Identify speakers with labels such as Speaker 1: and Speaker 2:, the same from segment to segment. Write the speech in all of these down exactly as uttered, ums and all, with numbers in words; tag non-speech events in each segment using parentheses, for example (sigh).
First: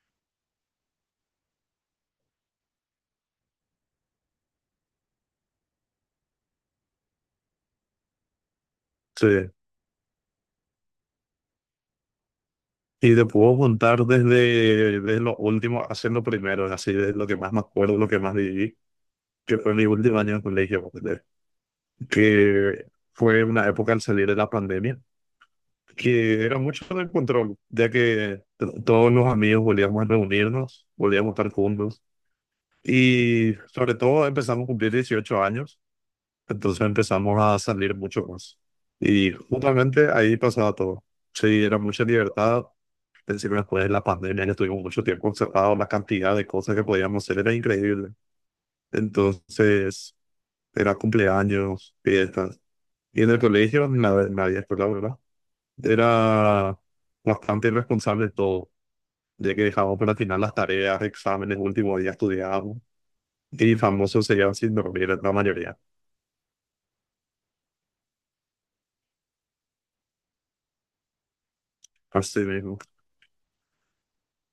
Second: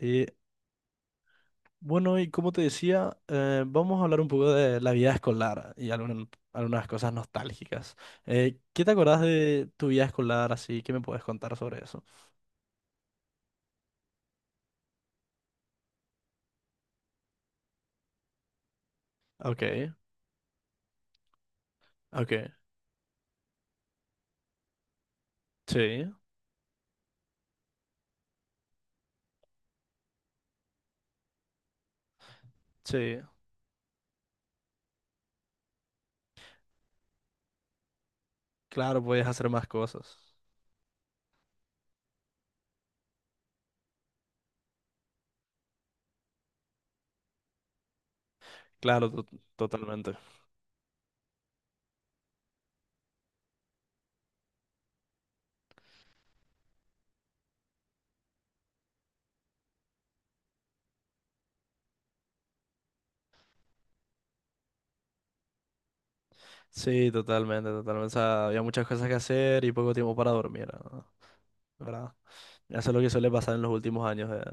Speaker 1: Eh, bueno, y como te decía, eh, vamos a hablar un poco de la vida escolar y algunas, algunas cosas nostálgicas. Eh, ¿qué te acordás
Speaker 2: Sí.
Speaker 1: de tu vida escolar así? ¿Qué me puedes contar sobre eso?
Speaker 2: Y te puedo juntar desde, desde lo último, haciendo primero, así de lo que más me acuerdo, lo que más viví, que
Speaker 1: Ok,
Speaker 2: fue mi último año de colegio, ponele,
Speaker 1: ok.
Speaker 2: que fue una época al salir de la pandemia,
Speaker 1: Sí,
Speaker 2: que era mucho de control, ya que t- todos los amigos volvíamos a reunirnos, volvíamos a estar juntos,
Speaker 1: sí.
Speaker 2: y sobre todo empezamos a cumplir dieciocho años, entonces empezamos a salir mucho más.
Speaker 1: Claro, puedes
Speaker 2: Y
Speaker 1: hacer más
Speaker 2: justamente
Speaker 1: cosas.
Speaker 2: ahí pasaba todo. Sí, era mucha libertad. Es decir, después de la pandemia que estuvimos mucho tiempo encerrados, la cantidad de cosas que podíamos hacer era increíble.
Speaker 1: Claro, to-
Speaker 2: Entonces,
Speaker 1: totalmente.
Speaker 2: era cumpleaños, fiestas. Y en el colegio, nadie, nadie escuela, ¿verdad? Era bastante irresponsable de todo, ya que dejábamos para el final las tareas, exámenes, último día estudiábamos. Y famosos se quedaban sin dormir, la mayoría.
Speaker 1: Sí, totalmente, totalmente. O sea, había muchas cosas que hacer y poco tiempo para dormir, ¿no? ¿Verdad?
Speaker 2: Así mismo.
Speaker 1: Eso es lo que suele pasar en los últimos años de,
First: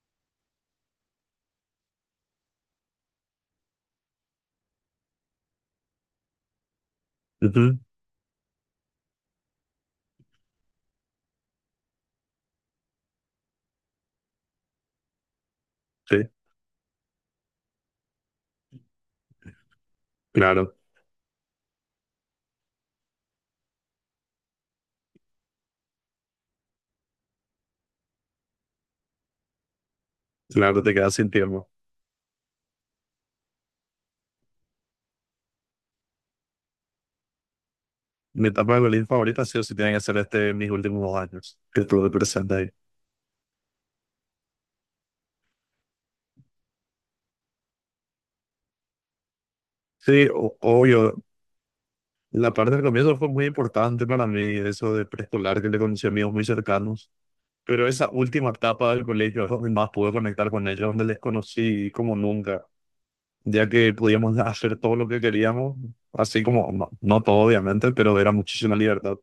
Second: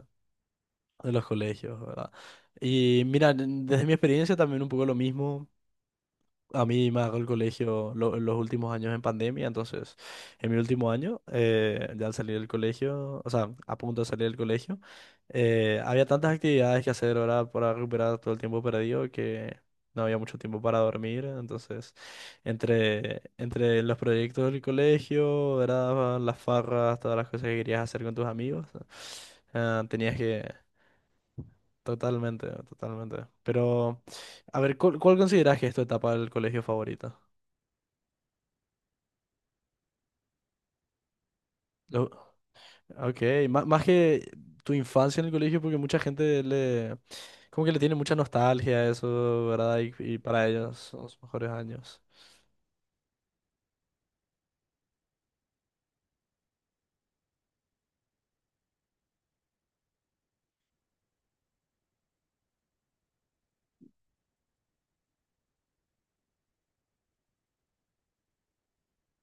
Speaker 1: de los colegios, ¿verdad? Y mira, n- desde mi experiencia también un poco lo mismo. A mí me agarró el
Speaker 2: Ujú.
Speaker 1: colegio lo- los últimos años en pandemia, entonces en mi último año, eh, ya al salir del colegio, o sea, a punto de salir del colegio, eh, había
Speaker 2: Sí,
Speaker 1: tantas actividades que hacer ahora para recuperar todo el tiempo perdido que no había mucho tiempo
Speaker 2: claro,
Speaker 1: para dormir, entonces entre, entre los proyectos del colegio, ¿verdad?, las farras, todas las cosas que querías hacer con tus amigos, eh, tenías que...
Speaker 2: claro, te quedas sin tiempo.
Speaker 1: Totalmente, totalmente. Pero, a ver, ¿cuál, cuál consideras que es tu etapa del colegio favorita?
Speaker 2: Mi etapa de colegio favorita ha sido, si tienen que ser, este, mis últimos dos años, que
Speaker 1: Lo-
Speaker 2: estuve presente ahí.
Speaker 1: Ok, má- más que tu infancia en el colegio, porque mucha gente le, como que le tiene mucha nostalgia a eso, ¿verdad? Y, y
Speaker 2: Sí,
Speaker 1: para
Speaker 2: o-
Speaker 1: ellos son los
Speaker 2: obvio.
Speaker 1: mejores años.
Speaker 2: La parte del comienzo fue muy importante para mí, eso de preescolar, que le conocí a amigos muy cercanos. Pero esa última etapa del colegio es donde más pude conectar con ellos, donde les conocí como nunca, ya que podíamos hacer todo lo que queríamos, así como, no, no todo obviamente, pero era muchísima libertad.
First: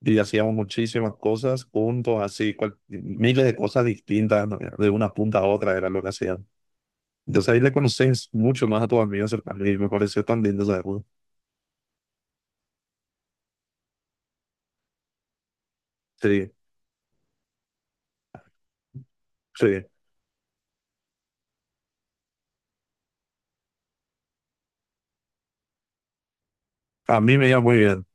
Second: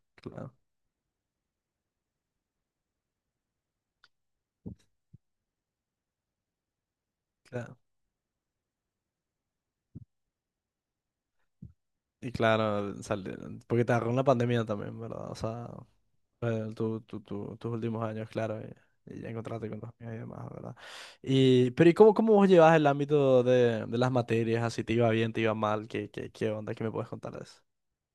Speaker 2: Y hacíamos
Speaker 1: Claro,
Speaker 2: muchísimas cosas juntos, así, cual- miles de cosas distintas, ¿no? De una punta a otra era lo que hacían. Entonces ahí le
Speaker 1: claro.
Speaker 2: conoces mucho más a tus amigos cercanos y me pareció tan lindo esa época.
Speaker 1: Y claro, sale- porque te agarró la pandemia también, ¿verdad? O sea,
Speaker 2: Sí.
Speaker 1: eh, tu- tu- tu- tus últimos años, claro, y, y ya encontrarte con
Speaker 2: Sí.
Speaker 1: tus amigos y demás, ¿verdad? Y, pero ¿y cómo, cómo vos llevas el ámbito de, de las materias? Así, ¿te iba bien, te iba mal? ¿Qué, qué, qué onda? ¿Qué me puedes
Speaker 2: A
Speaker 1: contar
Speaker 2: mí
Speaker 1: de
Speaker 2: me iba
Speaker 1: eso?
Speaker 2: muy bien.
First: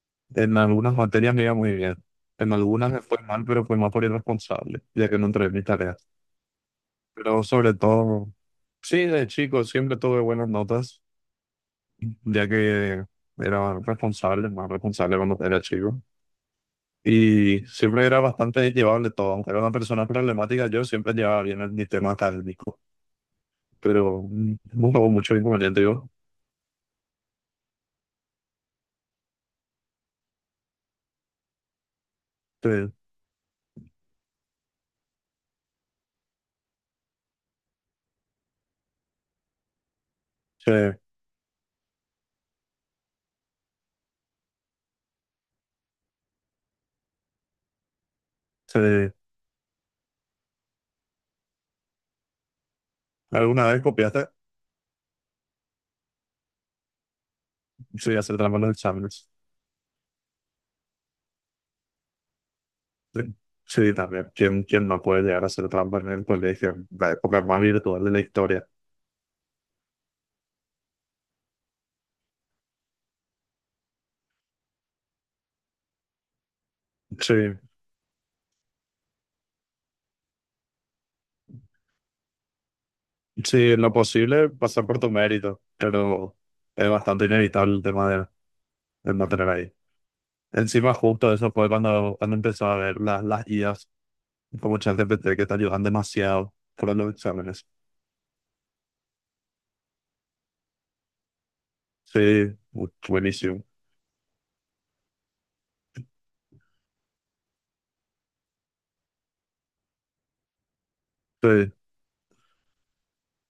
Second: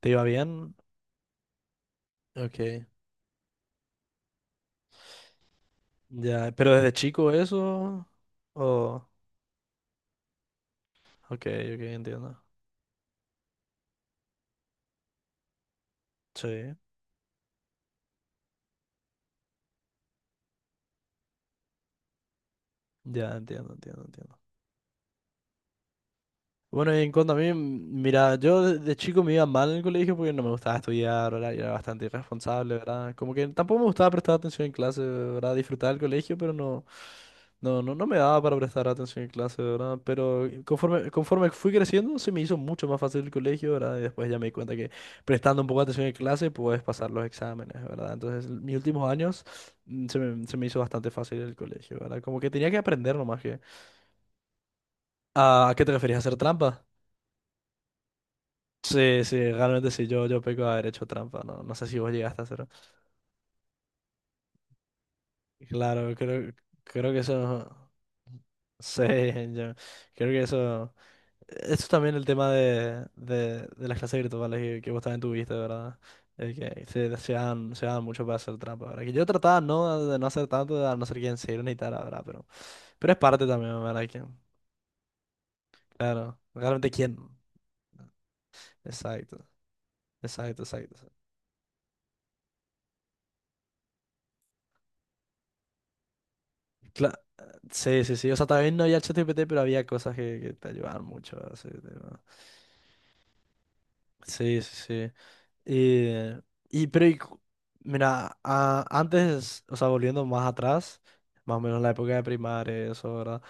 Speaker 1: ¿Te iba
Speaker 2: En
Speaker 1: bien?
Speaker 2: algunas materias me iba muy bien. En
Speaker 1: Ok.
Speaker 2: algunas me fue mal, pero fue más por irresponsable, ya que no entregué mis tareas.
Speaker 1: Ya, pero desde chico
Speaker 2: Pero sobre
Speaker 1: eso.
Speaker 2: todo, sí,
Speaker 1: Oh,
Speaker 2: de chico siempre tuve buenas notas,
Speaker 1: ok, ok, entiendo.
Speaker 2: ya que era responsable, más responsable cuando era chico.
Speaker 1: Sí,
Speaker 2: Y siempre era bastante llevable todo. Aunque era una persona problemática, yo siempre llevaba bien el, mi tema académico.
Speaker 1: ya entiendo, entiendo,
Speaker 2: Pero
Speaker 1: entiendo.
Speaker 2: mm, nunca hubo mucho inconveniente. Yo,
Speaker 1: Bueno, y en cuanto a mí, mm, mira, yo de de chico me iba mal en el colegio porque no me gustaba estudiar, ¿verdad? Y era bastante
Speaker 2: sí,
Speaker 1: irresponsable, ¿verdad? Como que tampoco me gustaba prestar atención en clase, ¿verdad? Disfrutaba el colegio, pero no, no, no, no me daba para prestar atención en clase, ¿verdad? Pero
Speaker 2: sí,
Speaker 1: conforme, conforme fui creciendo, se me hizo mucho más fácil el colegio, ¿verdad? Y después ya me di cuenta que prestando un poco de atención en clase puedes pasar los exámenes, ¿verdad? Entonces, l- mis
Speaker 2: sí.
Speaker 1: últimos años mm, se me, se me hizo bastante fácil el colegio, ¿verdad? Como que tenía que aprender nomás que...
Speaker 2: ¿Alguna vez copiaste?
Speaker 1: ¿A qué te referías? ¿A hacer trampa?
Speaker 2: Sí, hacer trampa en los
Speaker 1: Sí,
Speaker 2: exámenes.
Speaker 1: sí, realmente sí, yo, yo peco de haber hecho trampa, no, no sé si vos llegaste a hacerlo.
Speaker 2: Sí, también. ¿Quién, quién no puede llegar a hacer trampa en
Speaker 1: Claro,
Speaker 2: el
Speaker 1: creo,
Speaker 2: colegio?
Speaker 1: creo
Speaker 2: La
Speaker 1: que
Speaker 2: época más
Speaker 1: eso,
Speaker 2: virtual de la historia.
Speaker 1: sí, yo creo que eso, eso es también el tema de, de, de las clases virtuales que, que vos también tuviste, ¿verdad? Eh, que se, se
Speaker 2: Sí,
Speaker 1: dan, se dan mucho para hacer trampa, ¿verdad? Que yo trataba no, de no hacer tanto, a no ser quien se ni tal, ¿verdad? Pero, pero es parte
Speaker 2: sí, en
Speaker 1: también,
Speaker 2: lo
Speaker 1: ¿verdad? Que,
Speaker 2: posible pasar por tu mérito, pero
Speaker 1: claro,
Speaker 2: es
Speaker 1: realmente quién.
Speaker 2: bastante inevitable el tema de, de no
Speaker 1: Exacto,
Speaker 2: tener ahí.
Speaker 1: exacto, exacto.
Speaker 2: Encima,
Speaker 1: Exacto.
Speaker 2: justo eso fue cuando, cuando empezó a ver las, las I As, como ChatGPT, que te ayudan demasiado para los
Speaker 1: Cla-
Speaker 2: exámenes.
Speaker 1: Sí, sí, sí. O sea, también no había ChatGPT, pero había cosas que, que te ayudaban mucho a ese tema.
Speaker 2: Sí, bu- buenísimo.
Speaker 1: Sí, sí, sí. Eh, y, pero, y cu- mira, a- antes, o sea, volviendo más atrás, más o
Speaker 2: Sí,
Speaker 1: menos en la época de primaria, eso, ¿verdad?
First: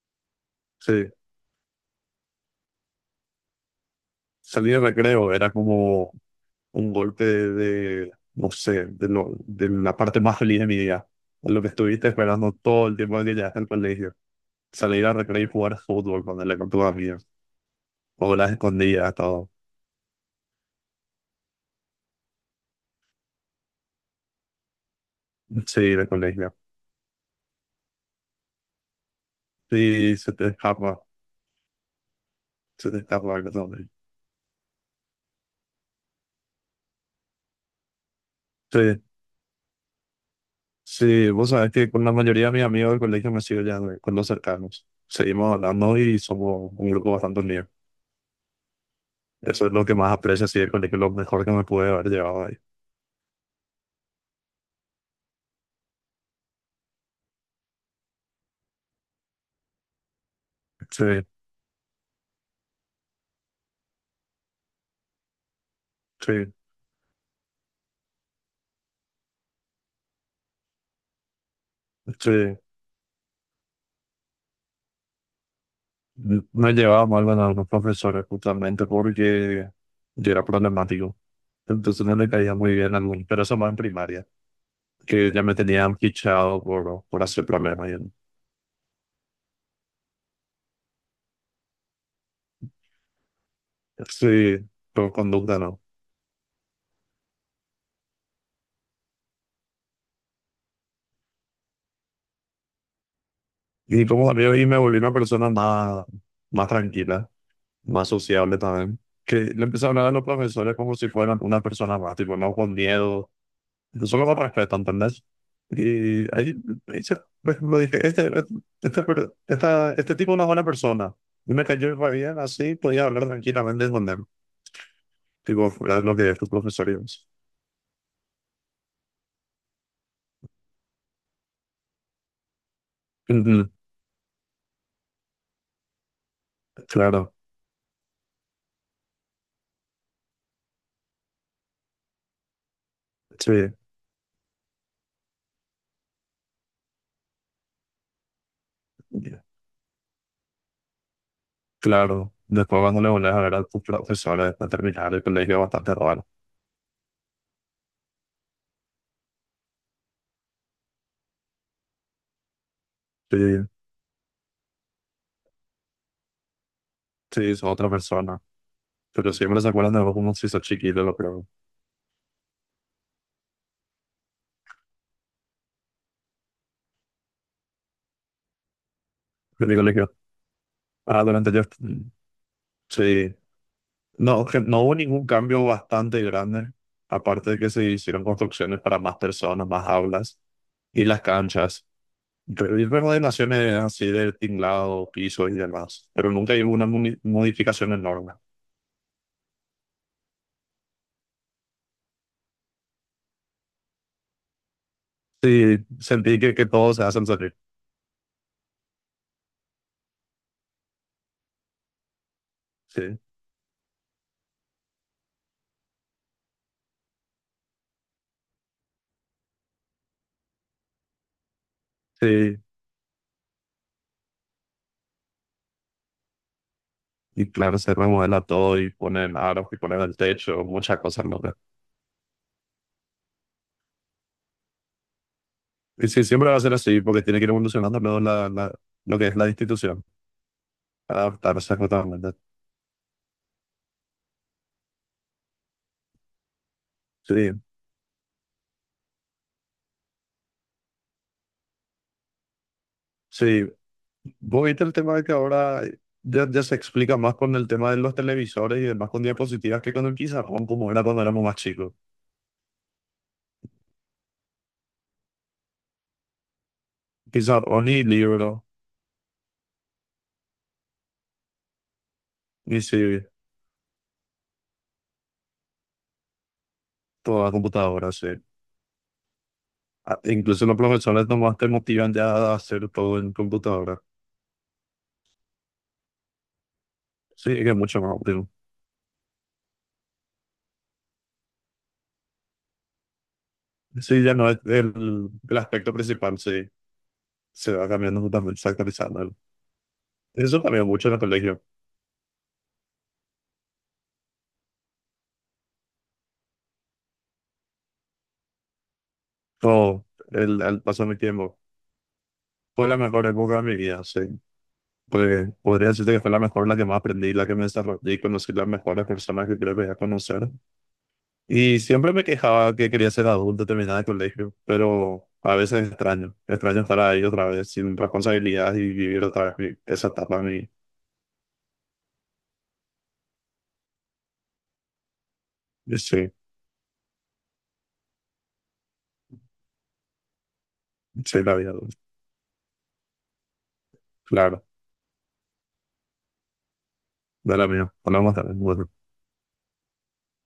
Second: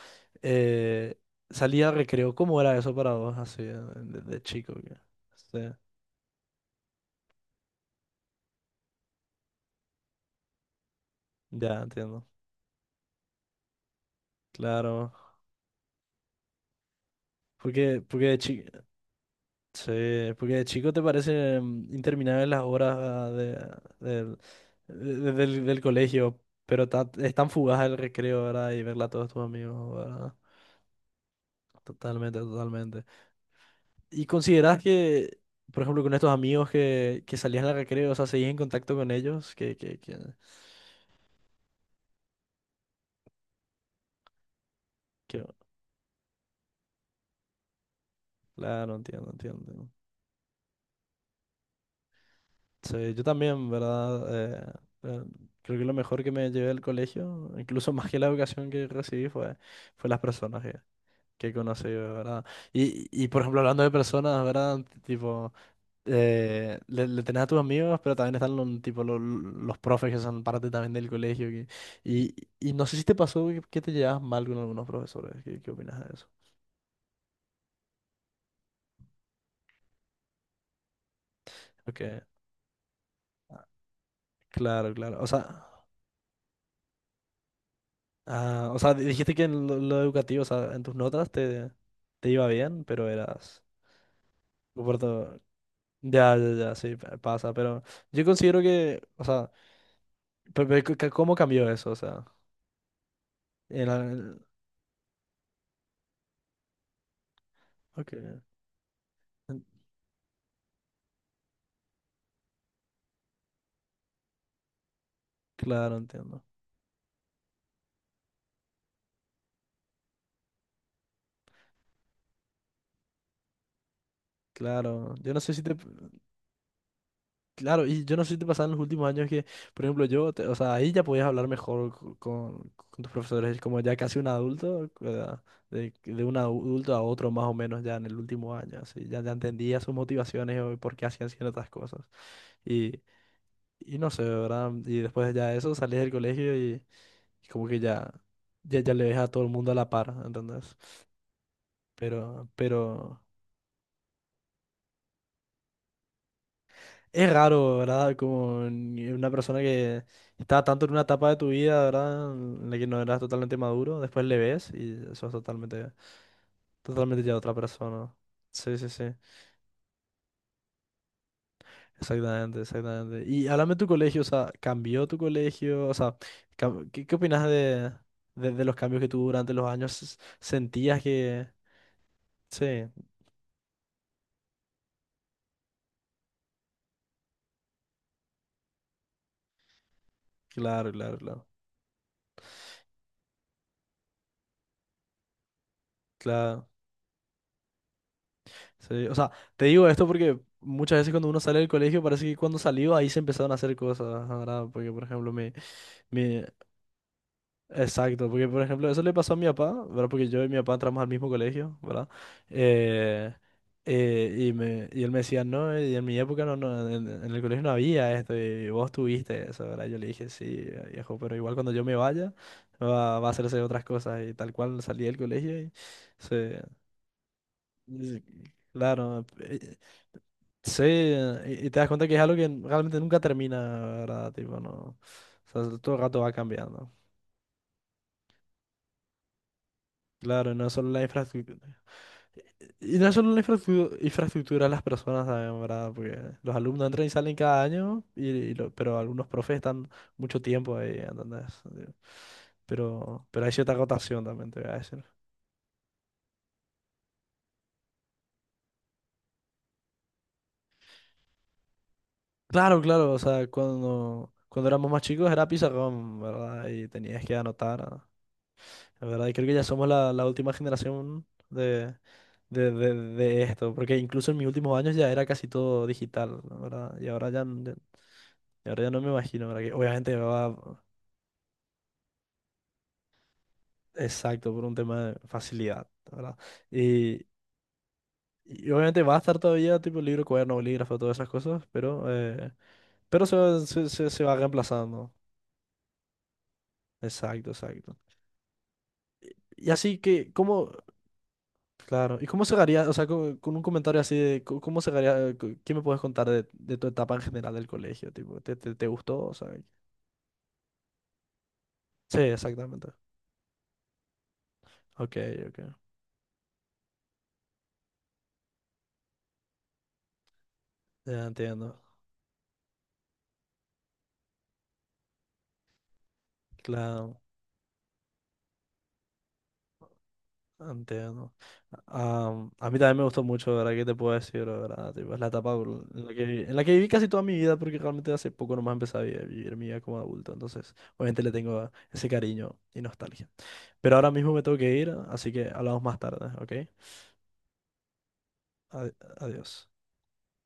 Speaker 2: sí.
Speaker 1: Eh, salía recreo, ¿cómo era eso para vos, así, de, de chico?
Speaker 2: Salir de
Speaker 1: que-
Speaker 2: recreo era
Speaker 1: Sí,
Speaker 2: como un golpe de, de, no sé, de, lo, de la parte más feliz de mi día. Lo que
Speaker 1: ya
Speaker 2: estuviste
Speaker 1: entiendo.
Speaker 2: esperando todo el tiempo que llegaste al colegio. Salir
Speaker 1: Claro.
Speaker 2: a recrear y jugar fútbol con el con tus amigos.
Speaker 1: Porque, porque
Speaker 2: O
Speaker 1: de
Speaker 2: las
Speaker 1: chico.
Speaker 2: escondidas, todo.
Speaker 1: Sí, porque de chico te parecen interminables las horas ah, de, ah, del de- del- del
Speaker 2: Sí, el
Speaker 1: colegio,
Speaker 2: colegio.
Speaker 1: pero ta- es tan fugaz el recreo, ¿verdad? Y verla a todos tus amigos,
Speaker 2: Sí, se
Speaker 1: ¿verdad?
Speaker 2: te escapa.
Speaker 1: Totalmente,
Speaker 2: Se te
Speaker 1: totalmente.
Speaker 2: escapa algo todo.
Speaker 1: ¿Y consideras que, por ejemplo, con estos amigos que, que salían al recreo, o sea, seguís en contacto
Speaker 2: Sí,
Speaker 1: con ellos? Que, que, que,
Speaker 2: sí, vos sabés que con la mayoría de mis amigos del colegio me sigo ya con los cercanos.
Speaker 1: que-
Speaker 2: Seguimos hablando y somos un grupo bastante unido.
Speaker 1: claro, entiendo,
Speaker 2: Eso es lo
Speaker 1: entiendo.
Speaker 2: que más aprecio, sí, el colegio, lo mejor que me pude haber llevado ahí.
Speaker 1: Sí, yo también, ¿verdad? Eh, eh, creo que lo mejor que me llevé del colegio, incluso (laughs) más que la educación que recibí, fue, fue las personas
Speaker 2: Sí,
Speaker 1: que conocí, ¿verdad? Y, y por ejemplo, hablando de personas, ¿verdad? Tipo,
Speaker 2: sí,
Speaker 1: eh, le, le tenés a tus amigos, pero también están los, tipo, los, los profes que son parte también del colegio. Que- y,
Speaker 2: sí.
Speaker 1: y no sé si te pasó que, que te llevas mal con algunos profesores. ¿Qué, qué opinas de eso?
Speaker 2: No llevaba mal con algunos profesores justamente porque yo era problemático.
Speaker 1: Ok,
Speaker 2: Entonces no le caía muy bien a algunos, pero eso más en primaria,
Speaker 1: claro, claro. O
Speaker 2: que ya
Speaker 1: sea,
Speaker 2: me tenían fichado por, por hacer problemas. Y-
Speaker 1: ah, o sea, dijiste que en lo, lo educativo, o sea, en tus notas te, te iba bien, pero eras...
Speaker 2: Sí, por
Speaker 1: comporto-
Speaker 2: conducta no.
Speaker 1: Ya, ya, ya, sí, pa- pasa, pero yo considero que, o sea, pe- pe- ca- ¿cómo cambió eso? O sea...
Speaker 2: Y como también ahí me volví una persona más, más tranquila, más
Speaker 1: Ok,
Speaker 2: sociable también, que le
Speaker 1: en-
Speaker 2: empecé a hablar a los profesores como si fueran una persona más, tipo, no con miedo, solo me respetan, ¿entendés?
Speaker 1: claro,
Speaker 2: Y
Speaker 1: entiendo.
Speaker 2: ahí, ahí se- pues, lo dije, este, este, per- esta- este tipo no es una buena persona. Y me cayó re bien, así podía hablar tranquilamente con él.
Speaker 1: Claro, yo no sé si
Speaker 2: Tipo,
Speaker 1: te...
Speaker 2: era lo que tus profesores.
Speaker 1: Claro, y yo no sé si te pasaba en los últimos años que, por ejemplo, yo, te- o sea, ahí ya podías hablar mejor co- con, con tus profesores,
Speaker 2: Ujú.
Speaker 1: como ya casi un adulto, ¿verdad? De, de un adulto a otro
Speaker 2: Claro,
Speaker 1: más o menos ya en el último año, así, ya, ya entendía sus motivaciones o por qué hacían ciertas cosas. Y,
Speaker 2: sí,
Speaker 1: y no sé, ¿verdad? Y después ya de eso salís del colegio y, y como que ya, ya, ya le ves a todo el mundo a la par, ¿entendés?
Speaker 2: claro.
Speaker 1: Pero,
Speaker 2: Después cuando le
Speaker 1: pero...
Speaker 2: volvés a ver a tus profesores después de terminar el colegio, es bastante raro.
Speaker 1: Es raro, ¿verdad? Como ni- una persona que está tanto en una etapa de tu vida, ¿verdad? En la que no eras
Speaker 2: Sí,
Speaker 1: totalmente maduro, después le ves y sos totalmente, totalmente ya
Speaker 2: sí,
Speaker 1: otra
Speaker 2: es otra
Speaker 1: persona.
Speaker 2: persona.
Speaker 1: Sí, sí, sí,
Speaker 2: Pero siempre se acuerdan de vos como si sos chiquito, lo creo.
Speaker 1: exactamente, exactamente. Y háblame de tu colegio, o sea, ¿cambió tu colegio? O sea, cam- ¿qué, qué opinas de, de, de los cambios que tuvo durante
Speaker 2: De
Speaker 1: los
Speaker 2: mi
Speaker 1: años?
Speaker 2: colegio.
Speaker 1: s- ¿Sentías
Speaker 2: Ah,
Speaker 1: que...?
Speaker 2: durante yo.
Speaker 1: Sí,
Speaker 2: Sí. No, que no hubo ningún cambio bastante grande, aparte de que se hicieron construcciones para más personas, más aulas
Speaker 1: claro,
Speaker 2: y
Speaker 1: claro,
Speaker 2: las
Speaker 1: claro.
Speaker 2: canchas. Re- y Remodelaciones así de tinglado, piso y demás, pero nunca
Speaker 1: Claro.
Speaker 2: hubo una muni- modificación enorme.
Speaker 1: Sí, o sea, te digo esto porque muchas veces cuando uno sale del colegio parece que cuando salió ahí se empezaron a hacer cosas, ¿verdad? Porque, por ejemplo, mi,
Speaker 2: Sí, sentí
Speaker 1: mi...
Speaker 2: que, que todo se hacen salir.
Speaker 1: Exacto, porque, por ejemplo, eso le pasó a mi papá, ¿verdad? Porque yo y mi papá entramos al mismo colegio, ¿verdad?
Speaker 2: Sí,
Speaker 1: Eh, eh, y, me, y él me decía, no, eh, y en mi época no, no, en, en el colegio no había esto, y vos tuviste eso, ¿verdad? Yo le dije, sí, viejo, pero igual cuando yo me vaya
Speaker 2: sí.
Speaker 1: va, va a hacerse otras cosas, y tal cual salí del colegio y se...
Speaker 2: Y claro, se
Speaker 1: y-
Speaker 2: remodela todo y
Speaker 1: Claro,
Speaker 2: ponen aros
Speaker 1: eh,
Speaker 2: y ponen el techo,
Speaker 1: sí,
Speaker 2: muchas cosas locas.
Speaker 1: y, y te das cuenta que es algo que realmente nunca termina, ¿verdad? Tipo, no. O sea, todo el
Speaker 2: Y
Speaker 1: rato
Speaker 2: sí,
Speaker 1: va
Speaker 2: siempre va a ser
Speaker 1: cambiando.
Speaker 2: así, porque tiene que ir evolucionando luego la, la- lo que es la institución,
Speaker 1: Claro, no es solo la
Speaker 2: adaptarse
Speaker 1: infraestructura.
Speaker 2: totalmente.
Speaker 1: Y no es solo la infraestru- infraestructura, las personas también, ¿verdad? Porque los alumnos entran y salen
Speaker 2: Sí.
Speaker 1: cada año, y, y lo- pero algunos profes están mucho tiempo ahí, ¿entendés? Sí. Pero, pero hay
Speaker 2: Sí,
Speaker 1: cierta rotación también, te
Speaker 2: vos
Speaker 1: voy a
Speaker 2: viste el
Speaker 1: decir.
Speaker 2: tema de que ahora ya, ya se explica más con el tema de los televisores y demás con diapositivas que con el pizarrón, como era cuando éramos más chicos.
Speaker 1: Claro, claro, o sea, cuando, cuando éramos más chicos era pizarrón, ¿verdad? Y tenías que
Speaker 2: Pizarrón
Speaker 1: anotar,
Speaker 2: ni libro,
Speaker 1: ¿verdad? Y creo que ya somos la, la última generación de de,
Speaker 2: ni
Speaker 1: de-
Speaker 2: serie,
Speaker 1: de esto, porque incluso en mis últimos años ya era casi todo digital, ¿no? ¿Verdad? Y ahora ya,
Speaker 2: toda
Speaker 1: n-
Speaker 2: computadora, sí.
Speaker 1: y ahora ya no me imagino, ¿verdad? Que obviamente
Speaker 2: Ah, incluso los
Speaker 1: va
Speaker 2: profesores nomás te motivan ya a hacer todo en computadora.
Speaker 1: exacto por un tema de facilidad, ¿verdad? Y,
Speaker 2: Sí, es que es mucho más óptimo.
Speaker 1: y obviamente va a estar todavía tipo libro, cuaderno, bolígrafo, todas esas cosas, pero, eh, pero se, va- se, se,
Speaker 2: Sí,
Speaker 1: se
Speaker 2: ya
Speaker 1: va
Speaker 2: no es
Speaker 1: reemplazando.
Speaker 2: el, el aspecto principal, sí.
Speaker 1: Exacto,
Speaker 2: Se va
Speaker 1: exacto.
Speaker 2: cambiando totalmente, se va actualizando.
Speaker 1: Y así que,
Speaker 2: Eso
Speaker 1: ¿cómo?
Speaker 2: cambió mucho en el colegio.
Speaker 1: Claro, ¿y cómo cerraría? O sea, co- con, un comentario así de, co- ¿cómo cerraría? co- ¿Qué me puedes contar de, de tu etapa en general del colegio? Tipo, ¿te, te, te gustó? O sea,
Speaker 2: Todo, el, el paso de mi tiempo.
Speaker 1: sí, exactamente.
Speaker 2: Fue la mejor época de mi vida, sí.
Speaker 1: Ok,
Speaker 2: Pues
Speaker 1: ok.
Speaker 2: podría decirte que fue la mejor, la que más aprendí, la que me desarrollé, conocí las mejores personas que creo que voy a conocer.
Speaker 1: Ya entiendo.
Speaker 2: Y siempre me quejaba que quería ser adulto, terminar el colegio, pero a veces extraño, extraño estar
Speaker 1: Claro,
Speaker 2: ahí otra vez sin responsabilidad y vivir otra vez mi- esa etapa de mi,
Speaker 1: entiendo. Am, a mí también me gustó mucho, ¿verdad? ¿Qué te puedo decir, verdad? Tipo, es la etapa por- en la que,
Speaker 2: sí,
Speaker 1: vi- en la que viví casi toda mi vida, porque realmente hace poco nomás empecé a vi- a vivir, mi vida como adulto. Entonces, obviamente le
Speaker 2: sí, la
Speaker 1: tengo
Speaker 2: vida adulta.
Speaker 1: ese cariño y nostalgia. Pero ahora mismo me tengo
Speaker 2: Claro,
Speaker 1: que ir, así que hablamos más tarde, ¿ok?
Speaker 2: de la mía. Hablamos tarde.
Speaker 1: Adi- Adiós.